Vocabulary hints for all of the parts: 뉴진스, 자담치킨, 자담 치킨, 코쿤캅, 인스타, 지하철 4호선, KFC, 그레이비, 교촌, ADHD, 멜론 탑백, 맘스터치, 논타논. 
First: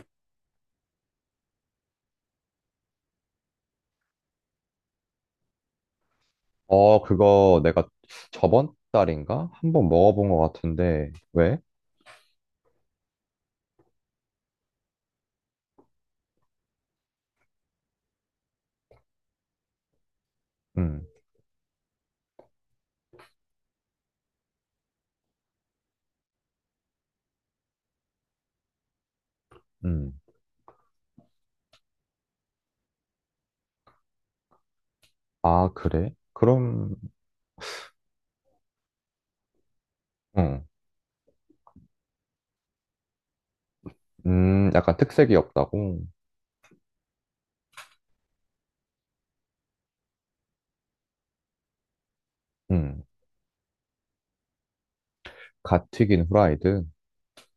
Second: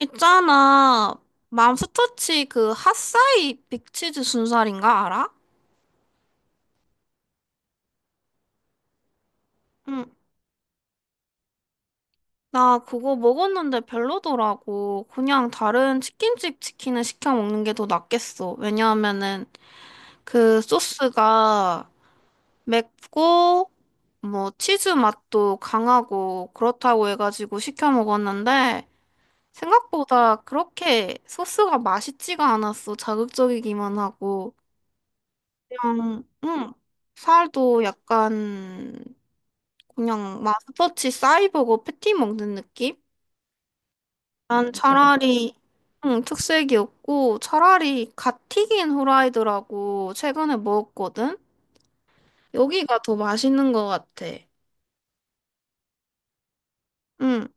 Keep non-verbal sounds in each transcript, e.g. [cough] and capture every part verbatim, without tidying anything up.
있잖아. 맘스터치 그 핫사이 빅치즈 순살인가 알아? 어, 그거 내가 저번 달인가? 한 번 응. 먹어본 것 같은데, 왜? 나 그거 먹었는데 별로더라고. 그냥 다른 치킨집 치킨을 시켜 먹는 게 더 낫겠어. 왜냐하면은 그 음, 소스가 맵고 뭐 치즈 맛도 강하고 그렇다고 해가지고 시켜 먹었는데 음. 생각보다 그렇게 소스가 맛있지가 않았어. 자극적이기만 하고. 아, 그래? 그냥, 응, 그럼, 살도 약간, 그냥 응. 마스터치 사이버고 패티 먹는 느낌? 음, 난 약간 특색이 차라리, 없다고? 응, 특색이 없고, 차라리 갓 튀긴 후라이드라고 최근에 먹었거든? 여기가 음, 더 맛있는 것 같아. 갓 튀긴 후라이드? 응,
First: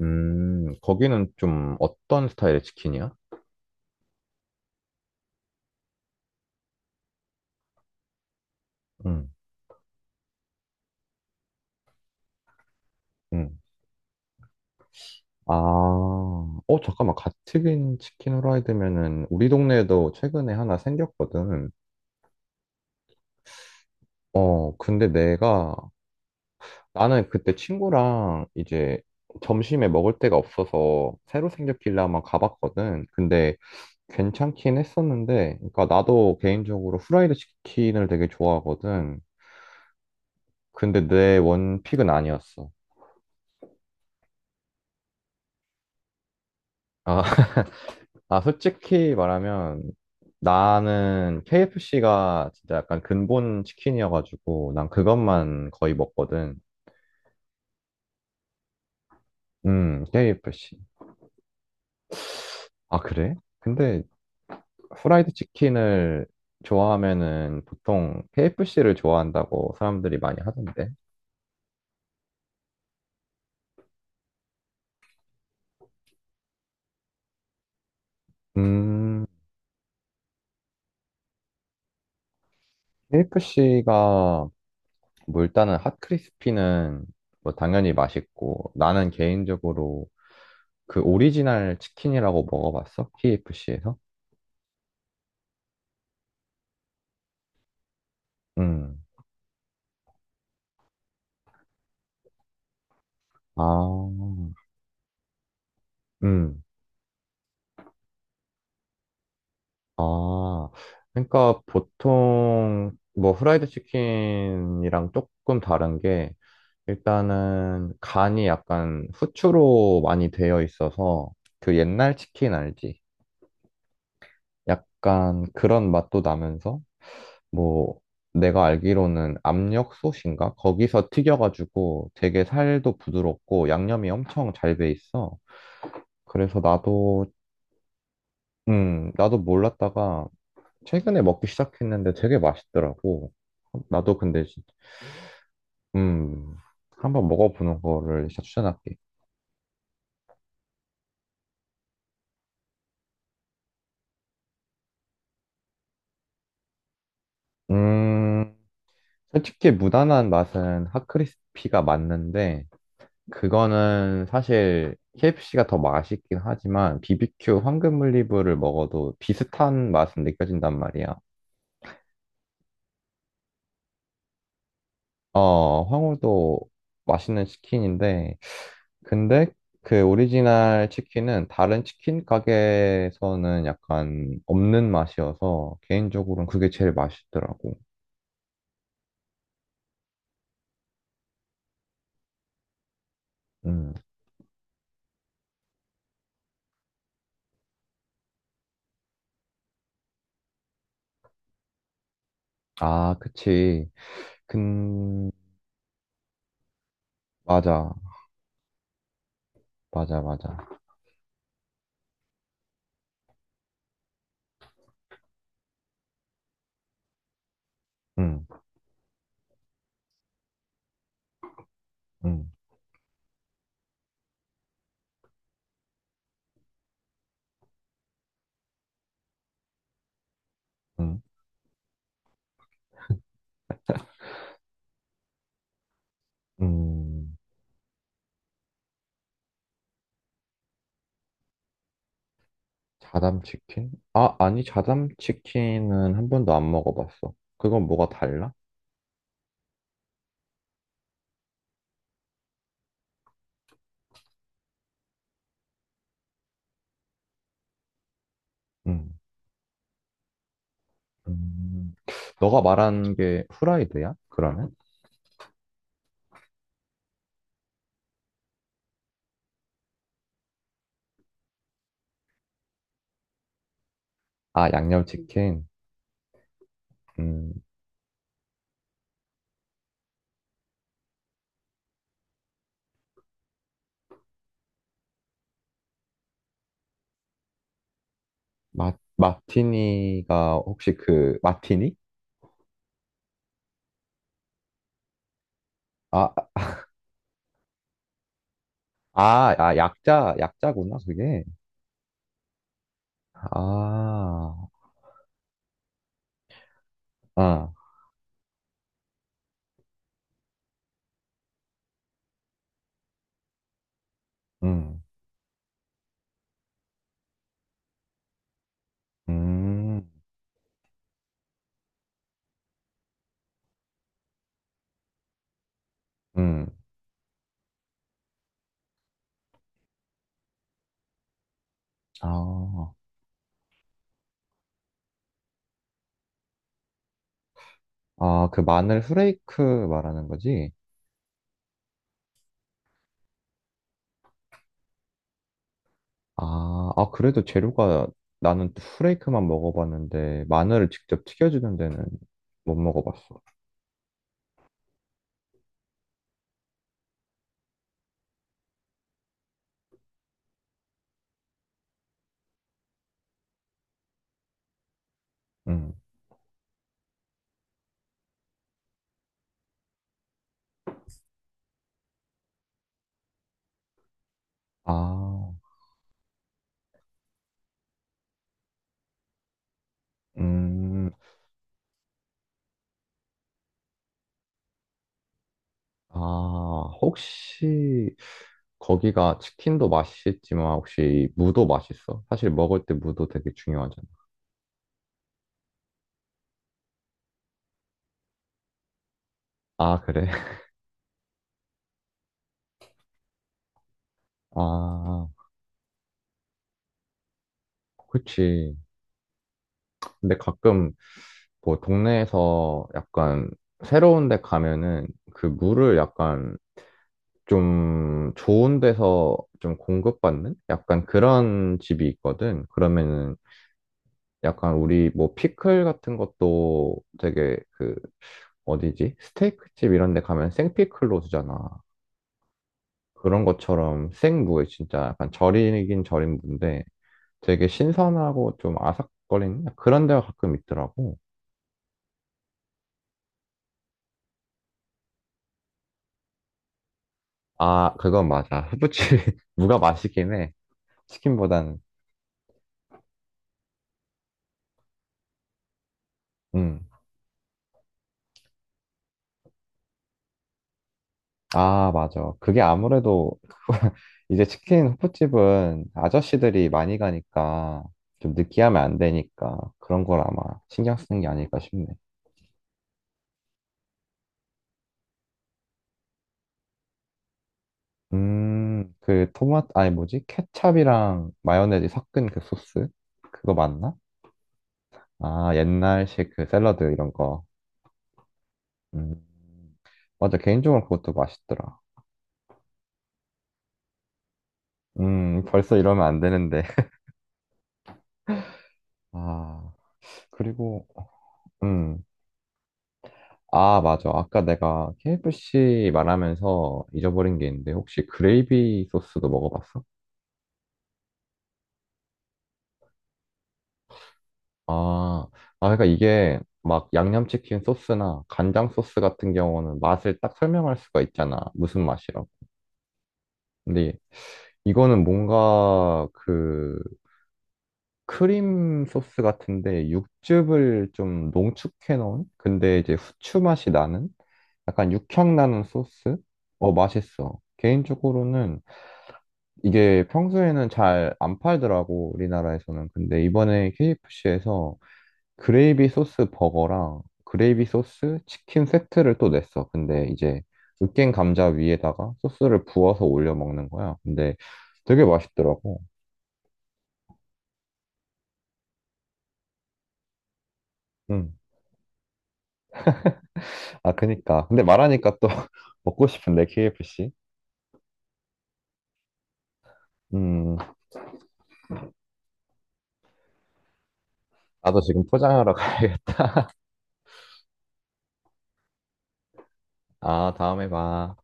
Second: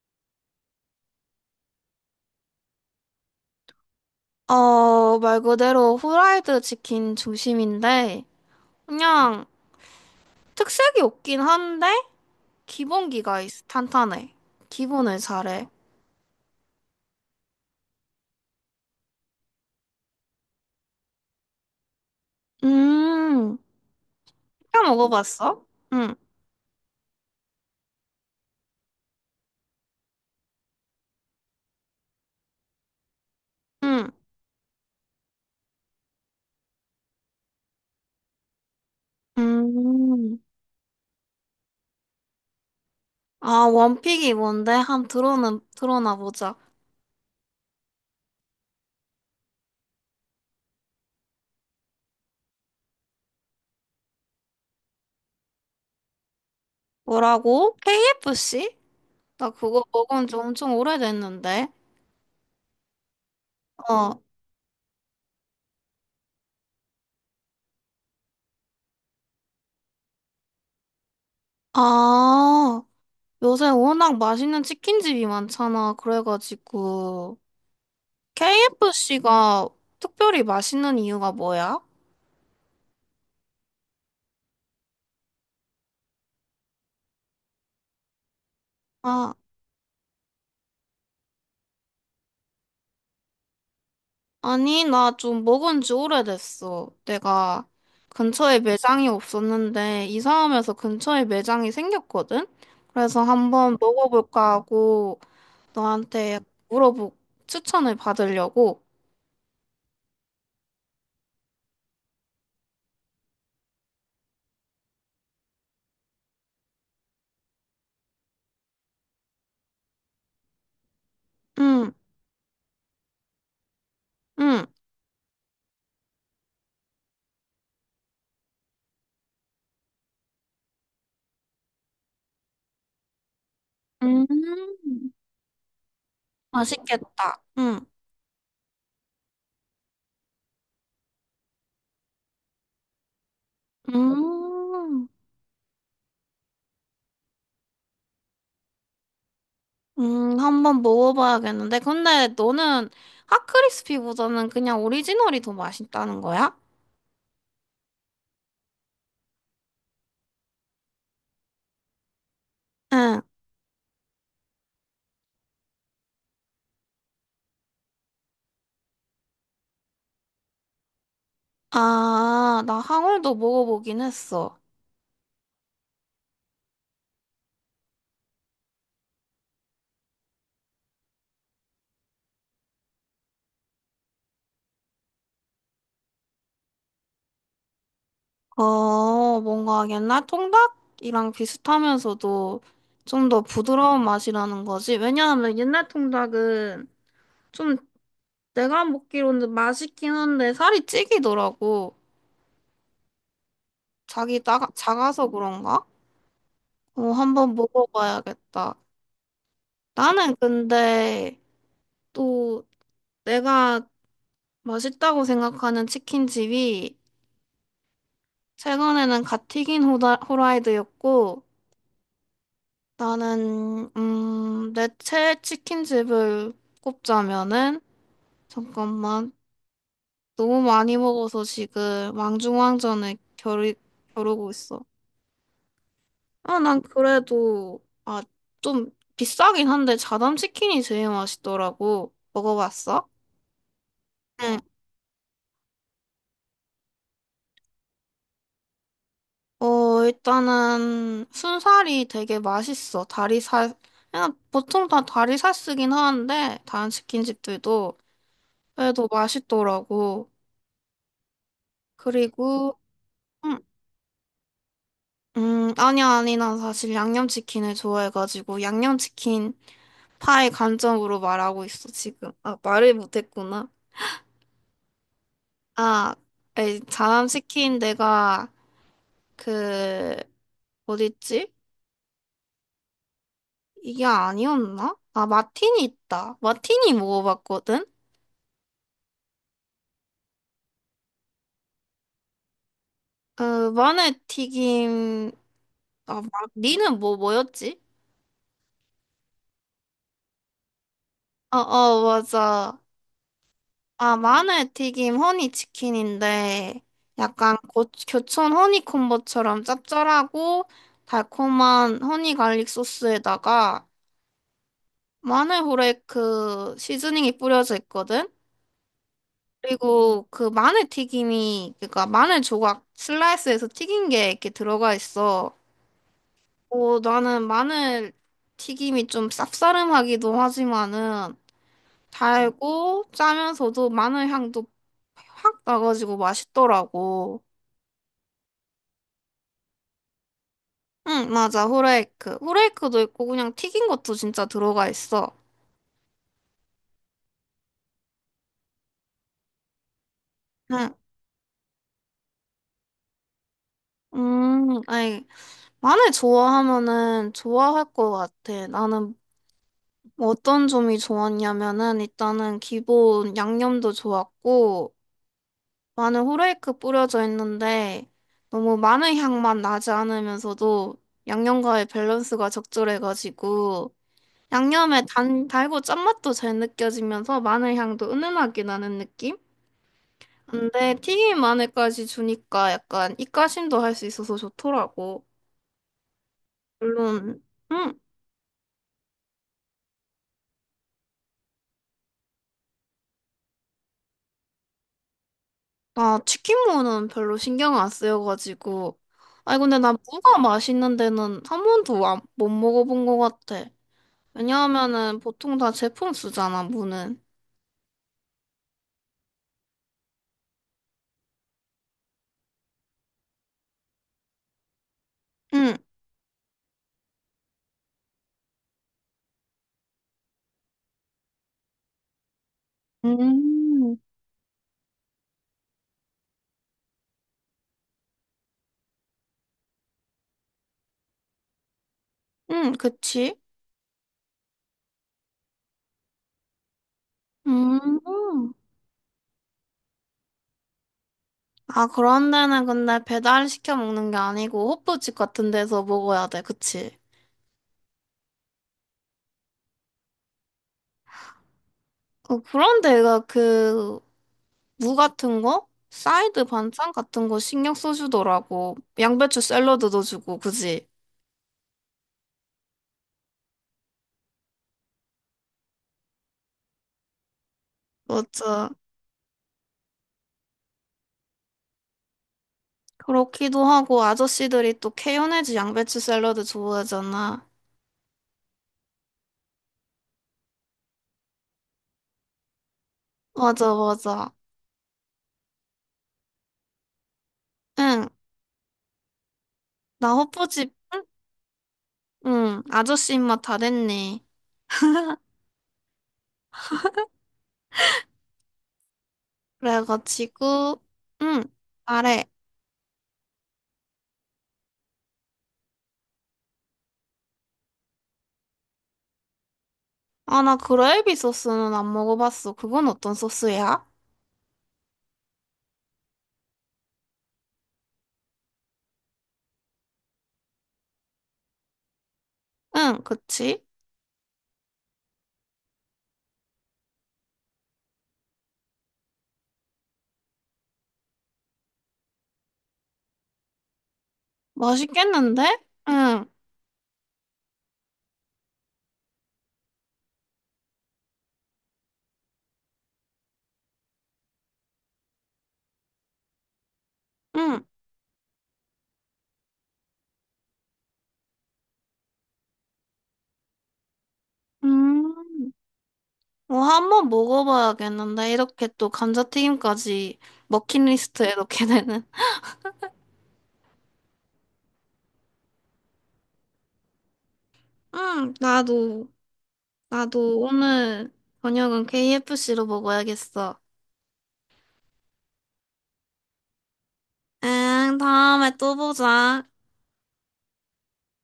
음, 거기는 좀 어떤 스타일의 치킨이야? 어, 말 그대로 후라이드 치킨 중심인데, 음, 그냥 특색이 없긴 한데, 기본기가 음. 있- 탄탄해. 기본을 아, 잘해. 어, 잠깐만. 갓 튀긴 치킨 후라이드면은 우리 동네에도 최근에 하나 생겼거든. 음, 어, 시켜 근데 먹어봤어? 내가 응. 나는 그때 친구랑 이제 점심에 먹을 데가 없어서 새로 생겼길래 한번 가봤거든. 근데 응. 괜찮긴 했었는데, 그러니까 나도 개인적으로 후라이드 치킨을 되게 좋아하거든. 음. 근데 내 원픽은 아니었어. 아, 원픽이 뭔데? 한 들어는 들어나 보자. 아, [laughs] 아, 솔직히 말하면 나는 케이에프씨가 진짜 약간 근본 치킨이어가지고 난 그것만 거의 먹거든. 뭐라고? 케이에프씨? 나 그거 음, 먹은 지 엄청 케이에프씨. 오래됐는데. 아, 그래? 근데 어. 후라이드 치킨을 좋아하면은 보통 케이에프씨를 좋아한다고 사람들이 많이 하던데. 아, 요새 워낙 맛있는 치킨집이 많잖아. 그래가지고 음, 케이에프씨가 특별히 맛있는 이유가 뭐야? 케이에프씨가 뭐 일단은 핫크리스피는 뭐 당연히 맛있고 나는 아, 개인적으로 그 오리지널 치킨이라고 먹어봤어? 케이에프씨에서? 아니, 나 좀 먹은 지 오래됐어. 내가 근처에 음. 매장이 없었는데, 이사하면서 근처에 매장이 생겼거든? 그래서 한번 아, 먹어볼까 하고, 너한테 음. 물어보, 추천을 받으려고. 아, 그러니까 보통 뭐 후라이드 치킨이랑 조금 다른 게 일단은 간이 약간 후추로 많이 되어 있어서 그 응, 옛날 치킨 알지? 응, 약간 그런 맛도 나면서 뭐 내가 알기로는 압력솥인가? 거기서 튀겨가지고 되게 살도 부드럽고 양념이 엄청 잘 배 음, 있어. 그래서 나도 맛있겠다. 응, 음 나도 몰랐다가 최근에 먹기 시작했는데 되게 맛있더라고. 나도 근데 진- 음, 음 한번 먹어보는 거를 진짜 추천할게. 음, 한번 먹어봐야겠는데. 근데 너는 핫크리스피보다는 그냥 오리지널이 더 맛있다는 거야? 음. 솔직히 무난한 맛은 핫크리스피가 맞는데 응. 그거는 사실 케이에프씨가 더 맛있긴 하지만 비비큐 황금 올리브를 먹어도 비슷한 맛은 느껴진단 말이야. 아, 나 항울도 먹어보긴 했어. 어, 황홀도 맛있는 치킨인데 근데 그 오리지널 치킨은 다른 치킨 가게에서는 약간 없는 맛이어서 개인적으로는 그게 제일 맛있더라고. 어, 뭔가 옛날 통닭이랑 비슷하면서도 좀 더 음. 부드러운 맛이라는 거지. 왜냐하면 옛날 통닭은 좀 내가 먹기로는 맛있긴 한데 살이 찌기더라고. 아, 그치. 자기 나, 작아서 근 그런가? 어, 한번 맞아. 먹어봐야겠다. 맞아, 나는 맞아. 근데 또 내가 맛있다고 생각하는 치킨집이 음. 최근에는 갓 튀긴 호다, 호라이드였고 음, 나는 음, 내 최애 치킨집을 꼽자면은 잠깐만 너무 많이 음, 먹어서 지금 왕중왕전에 겨루, 겨루고 있어. 아, 난 음. 그래도 아, 좀 비싸긴 한데 자담 치킨이 제일 맛있더라고. 먹어봤어? 자담치킨? 아, 응. 아니, 자담치킨은 한 번도 안 먹어봤어. 그건 뭐가 달라? 어, 일단은 순살이 되게 맛있어. 다리살 그냥 보통 다 다리살 쓰긴 하는데 다른 치킨집들도 그래도 음, 맛있더라고. 음. 너가 그리고 말한 게 음, 후라이드야? 그러면? 음, 아니야, 아니, 난 사실 양념치킨을 좋아해가지고, 양념치킨 파의 관점으로 말하고 있어, 지금. 아, 말을 못했구나. 아, 양념치킨. 아, 에이, 음, 자남치킨 내가, 그, 어딨지? 이게 아니었나? 아, 마틴이 있다. 마틴이 먹어봤거든? 마, 마티니가 혹시 그, 마티니? 그, 마늘 튀김, 아, 마... 아, 니는 뭐, 뭐였지? 아, 아, 약자, 약자구나, 그게. 어, 어, 맞아. 아, 아, 마늘튀김 허니치킨인데 약간 아, 고, 교촌 허니콤보처럼 짭짤하고 달콤한 허니 갈릭 소스에다가 음, 마늘 후레이크 시즈닝이 뿌려져 있거든? 음, 그리고 그 마늘튀김이 그러니까 마늘 조각 슬라이스해서 튀긴 게 이렇게 들어가 있어. 음. 어, 나는 마늘튀김이 좀 쌉싸름하기도 하지만은 아, 달고 짜면서도 마늘 향도 확 나가지고 맛있더라고. 아, 그 마늘 후레이크 말하는 거지? 응, 맞아. 후레이크. 후레이크도 있고 그냥 튀긴 것도 진짜 들어가 있어. 아, 아, 그래도 재료가 나는 후레이크만 먹어봤는데 마늘을 응. 직접 튀겨주는 데는 못 먹어봤어. 음, 아니, 마늘 좋아하면은 좋아할 것 같아. 나는 어떤 점이 좋았냐면은 일단은 기본 양념도 좋았고 음. 마늘 후레이크 뿌려져 있는데 너무 마늘 향만 나지 않으면서도 양념과의 밸런스가 적절해가지고 양념의 단, 아, 달고 짠맛도 잘 느껴지면서 마늘 향도 은은하게 나는 느낌? 근데 음, 튀김 안에까지 주니까 약간 입가심도 할 수 있어서 좋더라고. 아, 물론, 응. 혹시 거기가 치킨도 맛있지만 혹시 무도 맛있어? 사실 먹을 때 무도 되게 중요하잖아. 나 치킨무는 별로 신경 안 쓰여가지고. 아니, 근데 나 아, 그래? 무가 [laughs] 맛있는 데는 한 번도 안- 못 먹어본 것 같아. 왜냐하면은 아, 보통 다 제품 쓰잖아, 무는. 그치. 근데 가끔 뭐 동네에서 약간 새로운 데 가면은 그 응, 무를 약간 좀 좋은 데서 좀 공급받는 약간 그런 집이 있거든. 그러면은 음, 약간 우리 뭐 피클 같은 것도 되게 그 어디지? 스테이크 집 이런 데 가면 생피클로 주잖아. 응, 그치? 그런 것처럼 생무에 진짜 약간 절이긴 절인 무인데 되게 음. 신선하고 좀 아삭거리는 그런 데가 가끔 있더라고. 아, 그런 데는 근데 배달 시켜 먹는 게 아니고 호프집 같은 데서 먹어야 돼, 그치? 아, 그건 맞아. 후부치 [laughs] 무가 맛있긴 해. 치킨보다는. 어, 그런 데가 그 무 같은 거? 사이드 음. 반찬 같은 거 신경 써주더라고. 양배추 샐러드 도 주고 그지? 아, 맞아. 그게 아무래도 [laughs] 이제 치킨 호프집은 아저씨들이 많이 가니까 좀 맞아. 느끼하면 안 되니까 그런 걸 아마 신경 쓰는 게 아닐까 싶네. 그렇기도 하고, 아저씨들이 또 케요네즈 양배추 샐러드 좋아하잖아. 음, 그 토마토, 아니 뭐지? 케찹이랑 마요네즈 섞은 그 소스? 그거 맞아, 맞나? 맞아. 아, 옛날식 그 샐러드 이런 거. 응, 음, 나 맞아. 호프집, 개인적으로 그것도 맛있더라. 응, 아저씨 입맛 다 됐네. 음, 벌써 이러면 안 되는데. [laughs] 아, 그래가지고, 그리고, 응, 음. 말해 아, 맞아. 아까 내가 케이에프씨 말하면서 잊어버린 게 있는데, 혹시 그레이비 소스도 먹어봤어? 아, 나 그레이비 소스는 안 먹어봤어. 그건 어떤 소스야? 아, 아, 그러니까 이게 막 양념치킨 소스나 간장 소스 같은 경우는 맛을 딱 설명할 수가 있잖아. 무슨 맛이라고. 응, 그치? 근데 이거는 뭔가 그 크림 소스 같은데 육즙을 좀 농축해 놓은? 근데 이제 후추 맛이 나는? 약간 육향 맛있겠는데? 나는 소스? 응, 어, 맛있어. 개인적으로는 이게 평소에는 잘 안 팔더라고, 우리나라에서는. 근데 이번에 케이에프씨에서 그레이비 소스 버거랑 응. 그레이비 소스 치킨 세트를 또 냈어. 근데 이제 으깬 감자 위에다가 소스를 부어서 올려 먹는 거야. 근데 되게 음. 맛있더라고. 어, 한번 먹어봐야겠는데. 이렇게 또 감자튀김까지 머킷리스트에 음. 넣게 되는. [laughs] 아, 그니까. 근데 말하니까 또 [laughs] 먹고 싶은데, 케이에프씨. 응, 나도, 나도 음, 오늘 저녁은 케이에프씨로 먹어야겠어. 나도 지금 포장하러 [laughs] 가야겠다. 응, 다음에 또 보자. 아, 다음에 봐.